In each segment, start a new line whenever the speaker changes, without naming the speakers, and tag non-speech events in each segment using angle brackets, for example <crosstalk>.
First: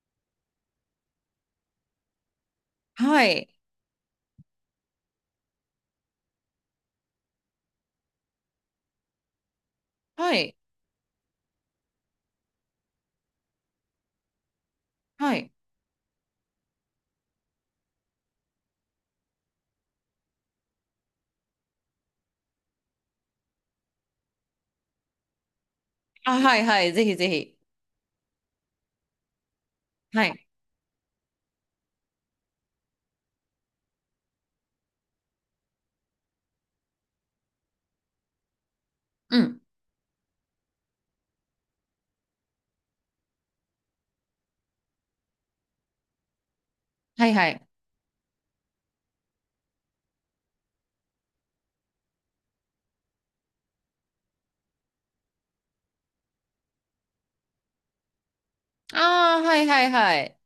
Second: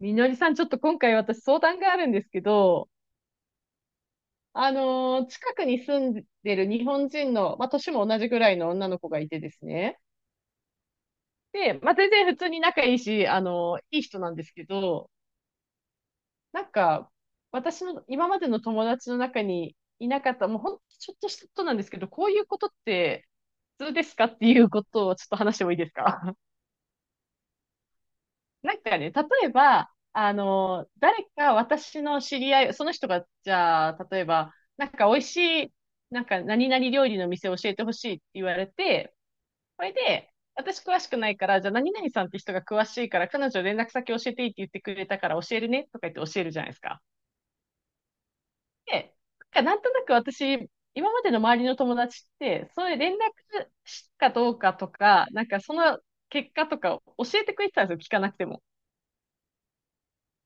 みのりさん、ちょっと今回私相談があるんですけど、
はい。
近くに住んでる日本人の、まあ、年も同じぐらいの女の子がいてですね。
はい。
で、まあ、全然普通に仲いいし、いい人なんですけど、
はい。
なんか、私の今までの友達の中にいなかった、もうほんとちょっとしたことなんですけど、こういうことって普通ですかっていうことをちょっと話してもいいですか。
あ、はいはい。ぜひぜひ。
例えば、
はい。
誰か私の知り合い、その人が、じゃあ、例えば、なんか美味しい、なんか何々料理の店を教えてほしいって言われて、
うん。
それで、私詳しくないから、じゃあ何々さんって人が詳しいから、彼女連絡先教えていいって言ってくれたから教えるねとか言って教えるじゃないですか。
はいはい。
で、なんかなんとなく私、今までの周りの友達って、そういう連絡したかどうかとか、なんかその結果とか教えてくれてたんですよ、聞かなくても。
ああ、はいはいはい。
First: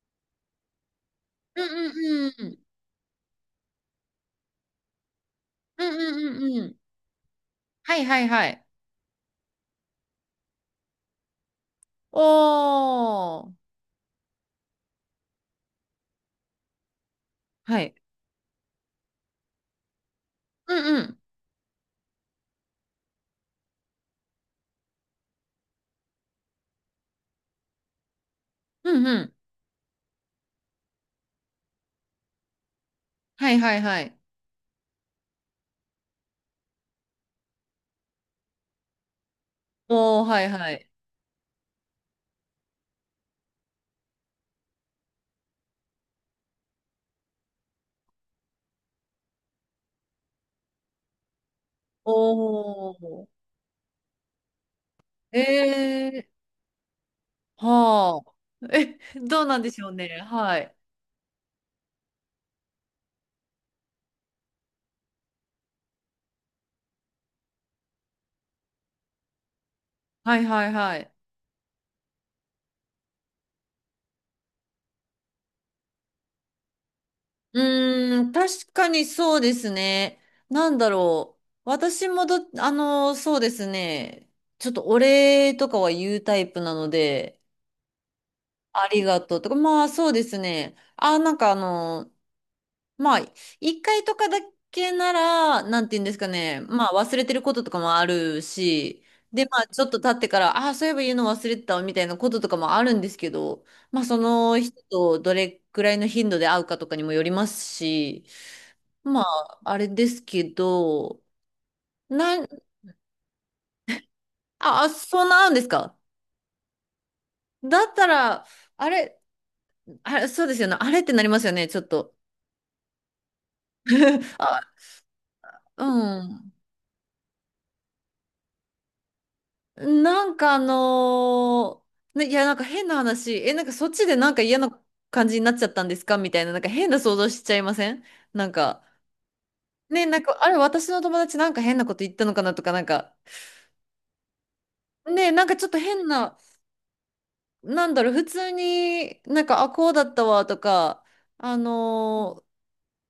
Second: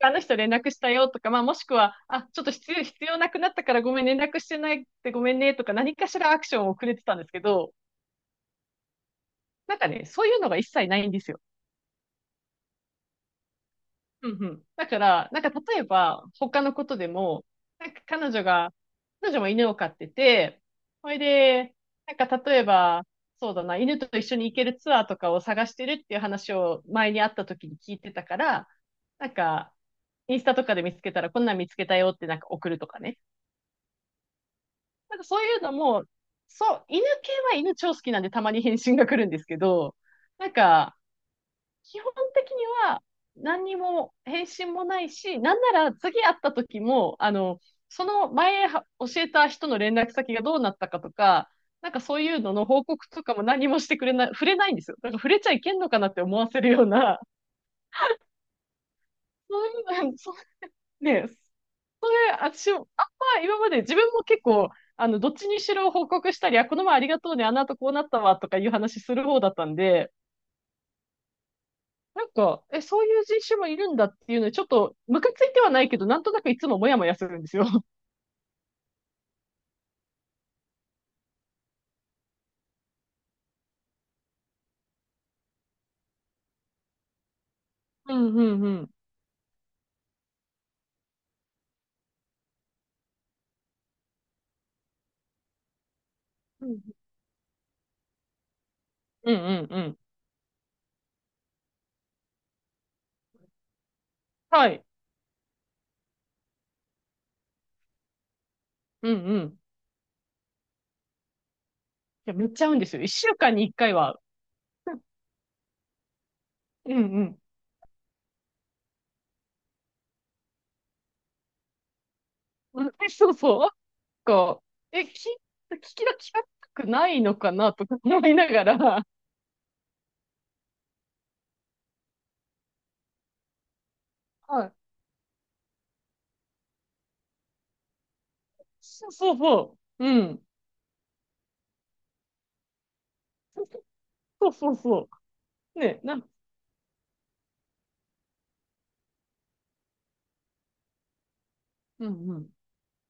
あの人連絡したよとか、まあ、も
う
しく
ん
は、あ、
うん
ちょ
う
っと
ん。
必要なくなったからごめん、連絡してないってごめんねとか、
うん
何か
う
しら
ん
アク
う
シ
ん
ョ
う
ンを
ん。
くれてたんですけど、
はいはいはい。
なんかね、そういうのが一切ないんですよ。
おー。
うんうん。だから、なんか例えば、他のことでも、
は
なん
い。
か彼女が、彼女も犬を飼ってて、
うんう
それ
ん。
で、なんか例えば、そうだな、犬と一緒に行けるツアーとかを探してるっていう話を前に会った時に聞いてたから、
うんう
な
ん。
んか、インスタとかで見つけたら、こんなん見つけたよってなんか送るとかね。
はいはいはい。
なんかそういうのも、そう、犬系は犬超好きなんでたまに返信が来るんですけど、
おー、はい
なん
はい。
か、基本的には何にも返信もないし、なんなら次会った時も、その前は教えた人の連絡先がどうなったかとか、なんかそういうのの報
お
告と
ー。
かも何もしてくれない、触れないんですよ。なんから触れちゃいけんのかなっ
え
て思
ー。
わせるような、
はあ。え、どうなん
そう
でしょう
い
ね。
う、<laughs> そう
はい。
ね、<laughs> 私も、あんま今まで自分も結構、どっちにしろ報告したり、あ、この前ありがとうね、あの後こうなったわ、とかいう話する方だったんで、
はいはいはい。
なんか、え、そういう人種もいるんだっていうのに、ちょっと、ムカついてはないけど、なんとなくいつもモヤモヤするんです
う
よ。<laughs>
ーん、確かにそうですね。なんだろう。私もそうですね。ちょっとお礼とかは言うタイプなので、
うんうんう
あ
ん。
りがとうとか、まあそうですね。なんかまあ、一回とかだけなら、なんて言うんですかね。
うん
まあ忘れてることとかもあるし、
う
で、まあ
んうんう
ちょっ
ん。
と経ってから、あ、そういえば言うの忘れてたわみたいなこととかもあるんですけど、まあその
は
人
い。
とどれくらいの頻度で会うかとかにもよりますし、
う
ま
んうん。
あ、あれですけど、
いや、
な
め
ん、
っちゃ合うんですよ。一週間に一回は。
あそうなあんですか。
うんうん。
だったら、あれ、あれ、そうですよね。あれってなりますよね、ちょっと。
<laughs> うんえそうそう。なん
あ、
か、え、聞、聞
う
きだ、聞か
ん。
たくないのかな、とか思いながら。
なんかね、いや、なんか変な話。なんかそっちでなんか嫌
は
な
い。
感じになっちゃったんですかみたいな、なんか変な想像しちゃいません？なんか、
そうそうそう。
ね、な
う
んか、
ん。
あれ、私の友達なんか変なこと言ったのかなとか、なんか、
そうそうそ
ね、なんかちょっと
う。ね、
変
な、
な、なんだろう、普通になんか、こうだったわとか、あ
うんう
の
ん。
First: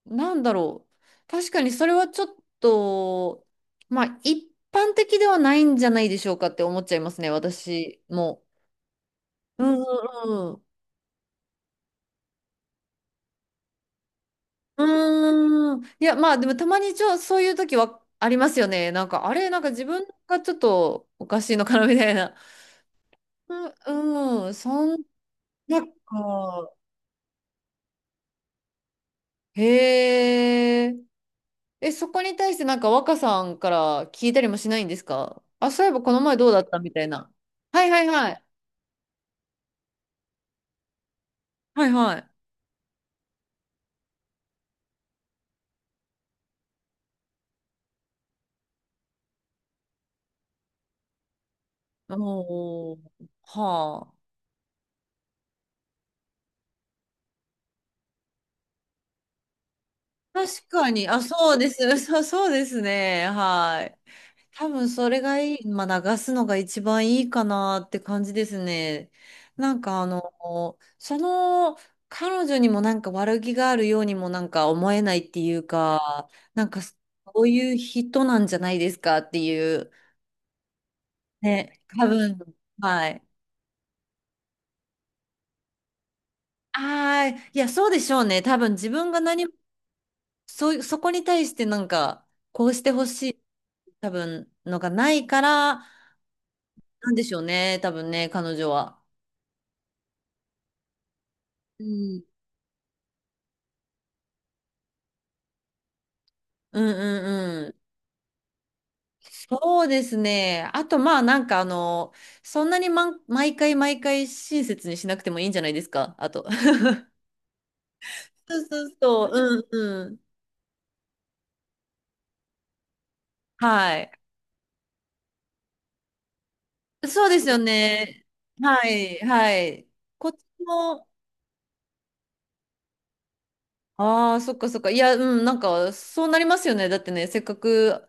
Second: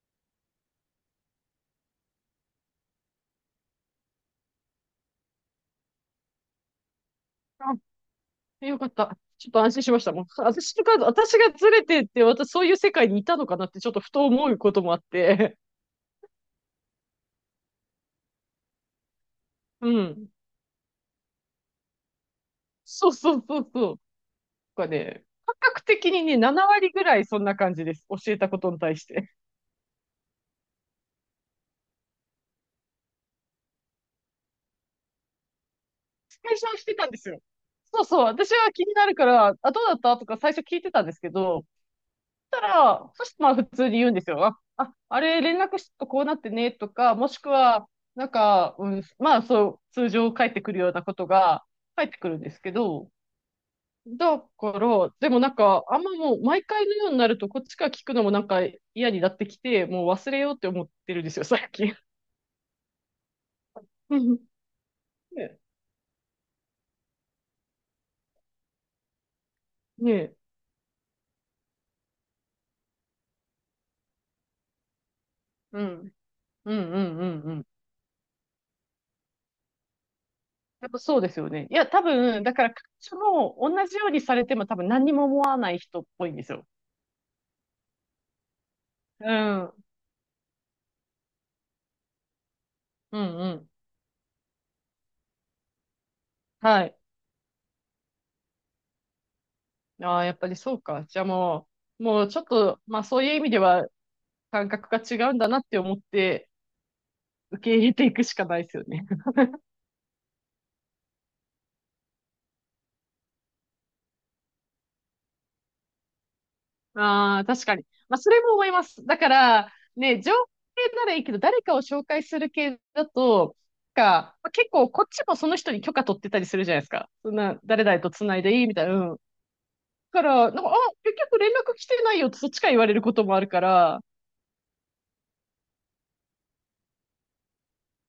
なんだろう。確かにそれはちょっと、まあ一般的ではないんじゃないでしょうかって思っちゃいますね、
あ、
私も。
よかった。ちょっと
う
安
んう
心しました。もう、
んうん。
私とか、私がずれてって、私そういう世界にいたのかなって、ちょっとふと思うこともあって。
うーん。いや、まあでもたまにそういう時はありますよね。なんか、あれ、なんか
<laughs>
自
う
分
ん。
がちょっとおかしいのかなみたいな。
そうそう
う
そうそう。
んうん。そ
なんか
ん
ね、感
な
覚的にね、7
か。
割ぐらいそんな感じです。教えたことに対して。
へえ。そこに対してなんか若さんから聞いたりもしないんですか？あ、そういえばこの前どう
最
だ
初
っ
は
た
し
み
て
た
た
い
んです
な。
よ。
はいは
そう
い
そう。
はい。
私は気になるから、あ、どうだったとか最初聞いてたんですけど、
はいはい。
たら、そしてまあ普通に言うんですよ。あ、ああれ連絡しとこうなってねとか、もしくは、なんか、うん、まあそう、通常返ってくるようなことが返ってくるんですけ
おお、
ど、
はあ。
だから、でもなんか、あんまもう毎回のようになると、こっちから聞くのもなんか嫌になってきて、もう忘れようって
確
思っ
かに、
て
あ、
るんですよ、
そうで
最近。
す。そう、そうですね。はい。
<laughs> ね
多分それがい
え。
い、まあ、流すのが一番いいかなって感じですね。なんか
ねえ。
彼女にもなんか悪気があるようにもなんか思えないっていう
うん。
か、なん
う
か
ん
そ
うんうん
う
うん。
いう人なんじゃないですかっていう。
やっぱそうですよね。い
ね、
や、多
多分、
分、だから、彼
はい。
女も同じようにされても多分何にも思わない人っぽいんですよ。
いや、そうでしょうね。多分自分が
う
何も
ん。
そういう、そこに対してなんか、こうしてほ
う
し
ん
い、
うん。
多分、のがないから、
はい。
なんでしょうね、多分ね、彼女は。
ああ、やっぱりそうか。じゃあも
う
う、も
ん。
うちょっと、まあそういう意味では感覚が違うんだなって思って
うんう
受
んう
け
ん。
入れていくしかないですよね。<laughs>
そうですね。あと、まあ、なんかそんなに、毎回毎回親切にしなくてもいいんじゃないですか、あと。<laughs>
ああ、確かに。まあそれも
そ
思
う
いま
そう
す。だ
そ
か
う、
ら、
うんうん。
ね、情報系ならいいけど、誰かを紹介する系だと、
は
なん
い。
か、まあ、結構こっちもその人に許可取ってたりするじゃないですか。
そう
そん
ですよ
な、誰々と
ね。
繋いでいいみ
は
たいな。うん。だ
い、はい。
か
こっち
ら、なんか、あ、
も、
結局連絡来てないよってそっちから言われることもあるから、
そっかそっか。いや、うん、なんか、そうなりますよね。だってね、せっかく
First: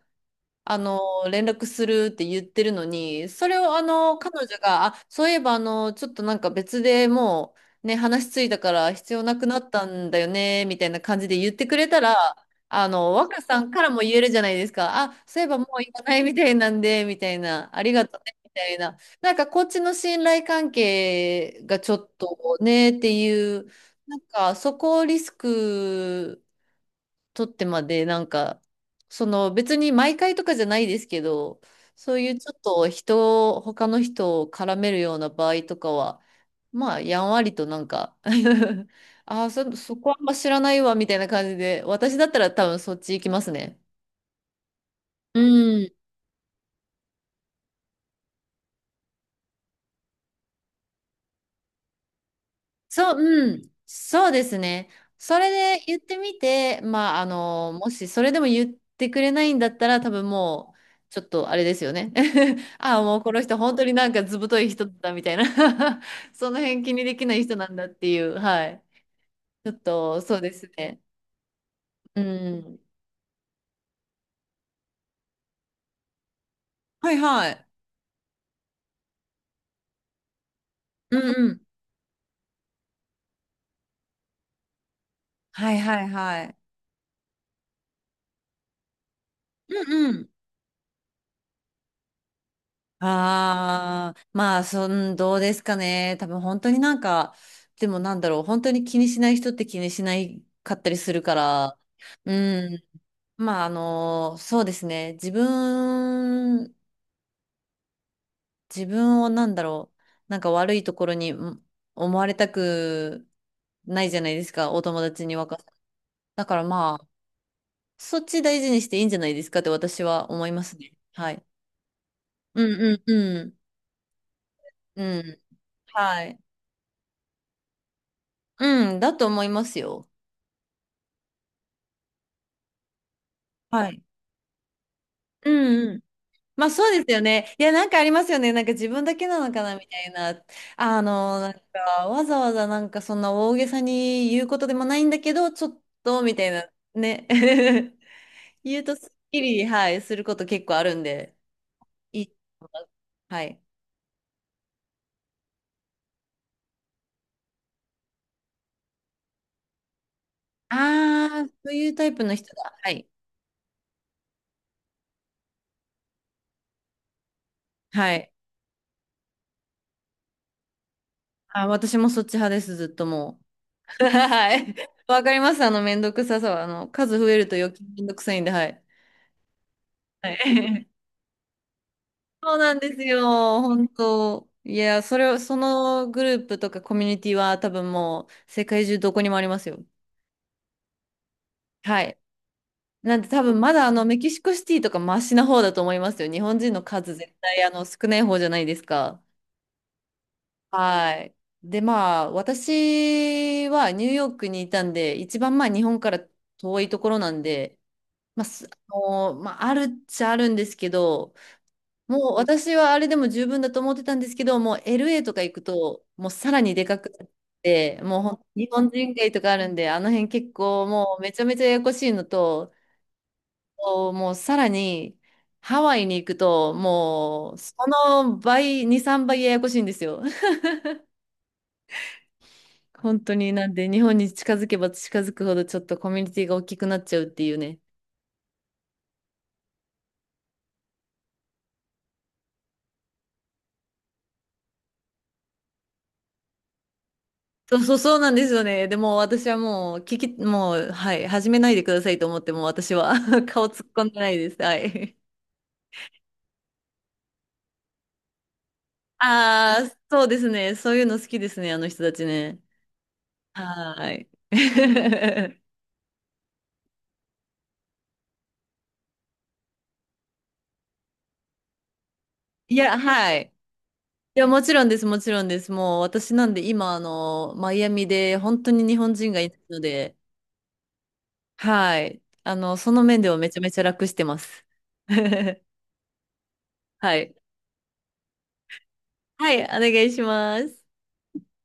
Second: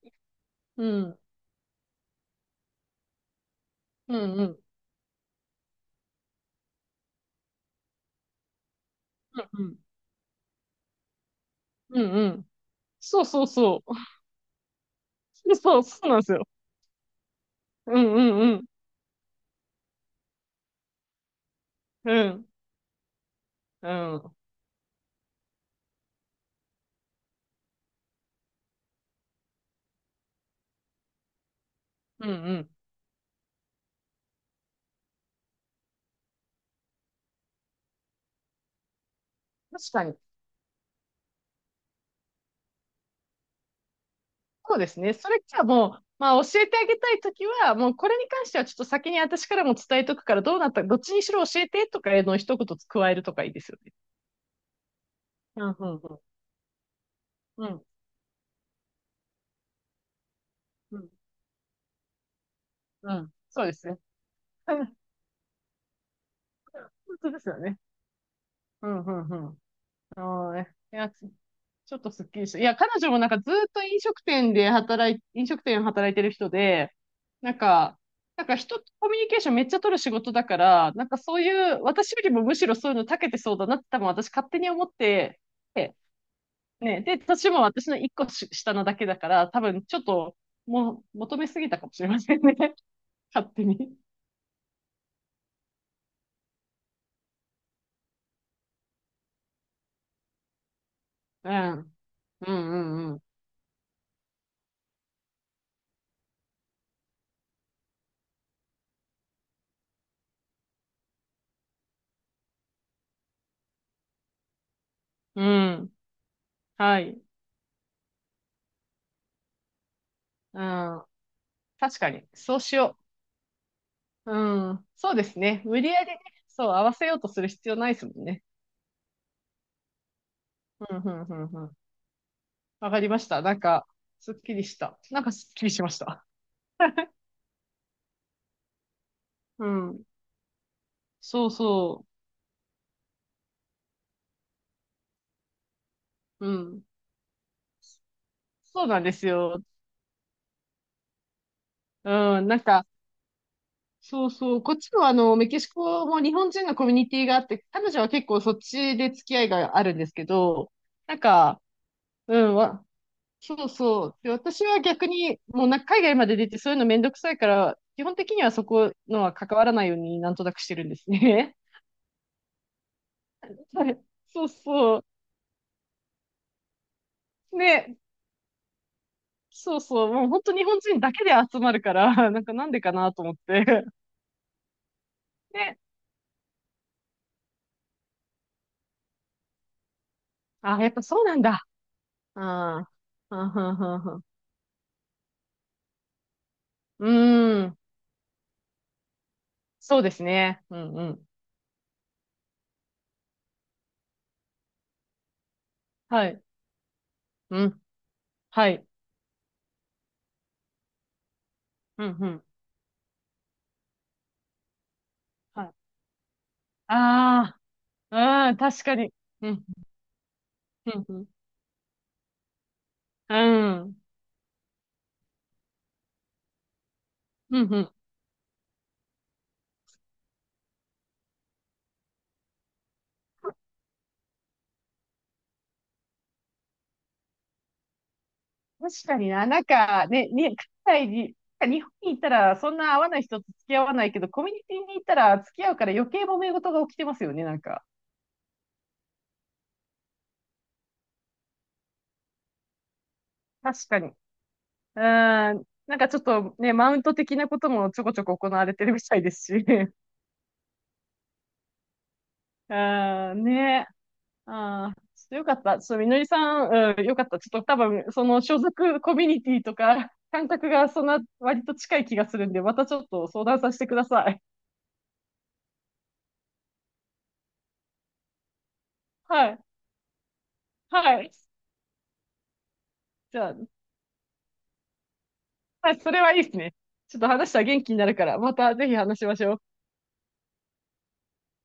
あ
う
の、
ん、
連絡するって言ってるのに、それを
うん、う
彼
ん、う
女
ん、
が、そういえばちょっとなんか別でもう、ね、話ついたから必要なくな
う
っ
ん、
たんだよね、みたいな感じで言ってくれ
う
た
ん、
ら、
うん。そう
若
そう
さんか
そ
ら
う。
も言えるじゃないですか。そういえ
<laughs>
ばも
そ
う
う
い
そ
ら
う
な
なん
い
です
み
よ。
たいなんで、みたいな、あり
う
が
ん
とうね、み
うん
たいな。なんかこっちの信頼関係がちょっ
うん。うん。
とね、っていう、
う
なん
ん。
かそこをリスク、取ってまで、なんか、その別に毎回とかじゃないですけど、そう
うん
い
う
うちょっ
ん。
と人を、他の人を絡めるような場合とかは、まあ、やんわりとなんか <laughs>
確
そ
か
こ
に。
あんま知らないわ、みたいな感じで、私だったら多分そっち行きますね。
そうですね。そ
う
れじゃあ
ん
もう、まあ教えてあげたいときは、もうこれに関してはちょっと先に私からも伝えとくから、どうなった、どっちにしろ教えてとかへのを一言加え
そう、
るとかい
う
いで
ん、
すよね。
そうですね。それ
うん
で
うん
言っ
う
て
ん。
みて、まあ、
うん
もしそれでも言ってくれないんだったら、多分もう、
うん
ちょっとあれですよね。<laughs>
う
もうこ
ん。
の人、
そうで
本当
す
に
ね。
なんかずぶと
<laughs>
い
う
人
ん
だみたいな <laughs> その辺気にで
本
き
当
な
で
い
す
人
よ
なん
ね。
だっていう、はい。
うんうんう
ちょっと、そう
ん。
で
は
す
い。い
ね。
や、ちょっと
う
すっきりした。いや、
ん。
彼女もなんかずっと飲食店で働いてる人で、
はいは
なん
い。
か、なんか人とコミュニケーションめっちゃ取る仕事だから、なん
う
かそう
んうん。
いう、私よりもむしろそういうの長けてそうだなって多分私勝手に思って、
はい
で
はいはい。
ね、で、年も私の一個し下なだけだから、多
う
分ちょっ
んうん。
と、もう、求めすぎたかもしれませんね。<laughs> 勝手に。
まあ、どうですかね。多分本当になんか、でもなんだろう、本当に気にしない人って気にしないかったりするか
う
ら、
ん。
う
うんう
ん。
んうん。
まあ、そうですね。自分、自分をなんだろう、なんか悪いところにん思われたくないじゃないですか、お友達に
うん。
だからま
は
あ、
い。
そっち大事にしていいんじゃないですかって私は思い
う
ますね。
ん。
はい。
確かに。そう
う
し
ん
よ
う
う。
んうん。
うん。
う
そうです
ん。
ね。無理やりね、
はい。
そう、合わせようとする必要ないですもんね。
うん、だと思いますよ。
うん、うん、うん、うん。わかりました。なんか、
はい。
すっきりした。なんかす
う
っきりし
ん
ま
う
し
ん。
た。
まあそうですよね。いや、なんかありますよね。なんか自分だけなのか
う
なみた
ん。
いな。
そ
な
う
ん
そ
かわざわざなんかそんな大げさに言うことでもないんだけど、ちょっとみた
う。う
いな
ん。
ね。<laughs> 言う
そう
と
なん
す
で
っ
す
き
よ。
り、はい、すること結構あるんで、いいと
うん。なん
思いま
か、
す。はい。
そうそう。こっちもあの、メキシコも日本人のコミュニティがあって、彼女は結構そっちで付き合いがあるんですけど、なんか、
そういうタイプの
う
人
ん、
だ。
わ
はい。
そうそう。で、私は逆に、もうな、海外まで出てそういうのめんどくさいから、基本
は
的
い。
にはそこのは関わらないようになんとなくしてるんですね。
私もそっち派です、ずっとも
<laughs> はい。
う。<laughs>
そう
はい。
そう。
わかります。めんどくささは、数増えると余計
ね、
めんどくさいんで、はい。
そうそう。もう
は
本当日本
い、
人だけで集まるから、なんか
そう
なん
なん
でか
です
なと思っ
よ、
て。
本当。いや、それを、そ
ね。
のグループとかコミュニティは多分もう世界中どこにもありますよ。
あ、やっぱそうなんだ。
はい。
ああ。
なんで多
はん
分ま
はん
だ
はんは
メ
ん。
キシコシティとかマシな方だと思いますよ。日本人の
う
数絶対
ーん。
少ない方じゃないですか。
そうですね。うんう
は
ん。
い。で、まあ私はニューヨークにいたんで、一番まあ日本から
はい。
遠いところなん
う
で、
ん。
まあ、す
はい。
あのまあ、あるっちゃあるんですけど、
うんう
もう
ん。
私はあれでも十分だと思ってたんですけど、もう LA とか行く
はい。
と、もうさらにでかくなっ
あ
て、もう
あ。うん。
日
確
本
かに。
人街と
う
かあ
ん。
るんで、あの辺結構
うんう
もう
ん。
めちゃめちゃややこしいのと、
うん。
もうさらにハワイに行くと、もう
う
そ
んうん
の倍、2、3倍ややこしいんですよ。<laughs> 本当になんで日本に近づけば近づくほどちょっとコミュニティが大きくなっちゃうっていうね。
確かにな、なんかね、に、海外に、なんか日本に行ったらそんな会わない人と付き合わないけど、コミュニティに行ったら付き合うから余計揉め事が起きてますよね、なん
そう <laughs>
か。
そうそうなんですよね。でも私はもうもう、はい、始めないでくださいと思って、もう私は <laughs> 顔突っ
確か
込
に。
ん
う
でないです。はい。
ーん、なんかちょっとね、マウント的なこともちょこちょこ行われてるみたいですし。<laughs> う
そうですね。そういうの好きですね、あの人たちね。
ーん、ね。
はーい。
あーちょっとよかっ
<laughs>
た。ちょっとみのりさん、うん、よかった。ちょっと多分、その所属コミュニティとか、<laughs> 感覚がそんな割と近い気がするんで、ま
い
たち
や、
ょっと
は
相
い。
談させてくださ
い
い。
や、もちろんです、もちろんです。もう私なんで今、マイアミで本当に日本人が
は
いない
い。
ので、
はい。
はい。その面では
じゃ
め
あ。
ちゃめちゃ楽してます。<laughs> は
はい、それはいいですね。ちょっと
い。
話したら元気になるから、またぜひ話しまし
は
ょう。
い、お願いします。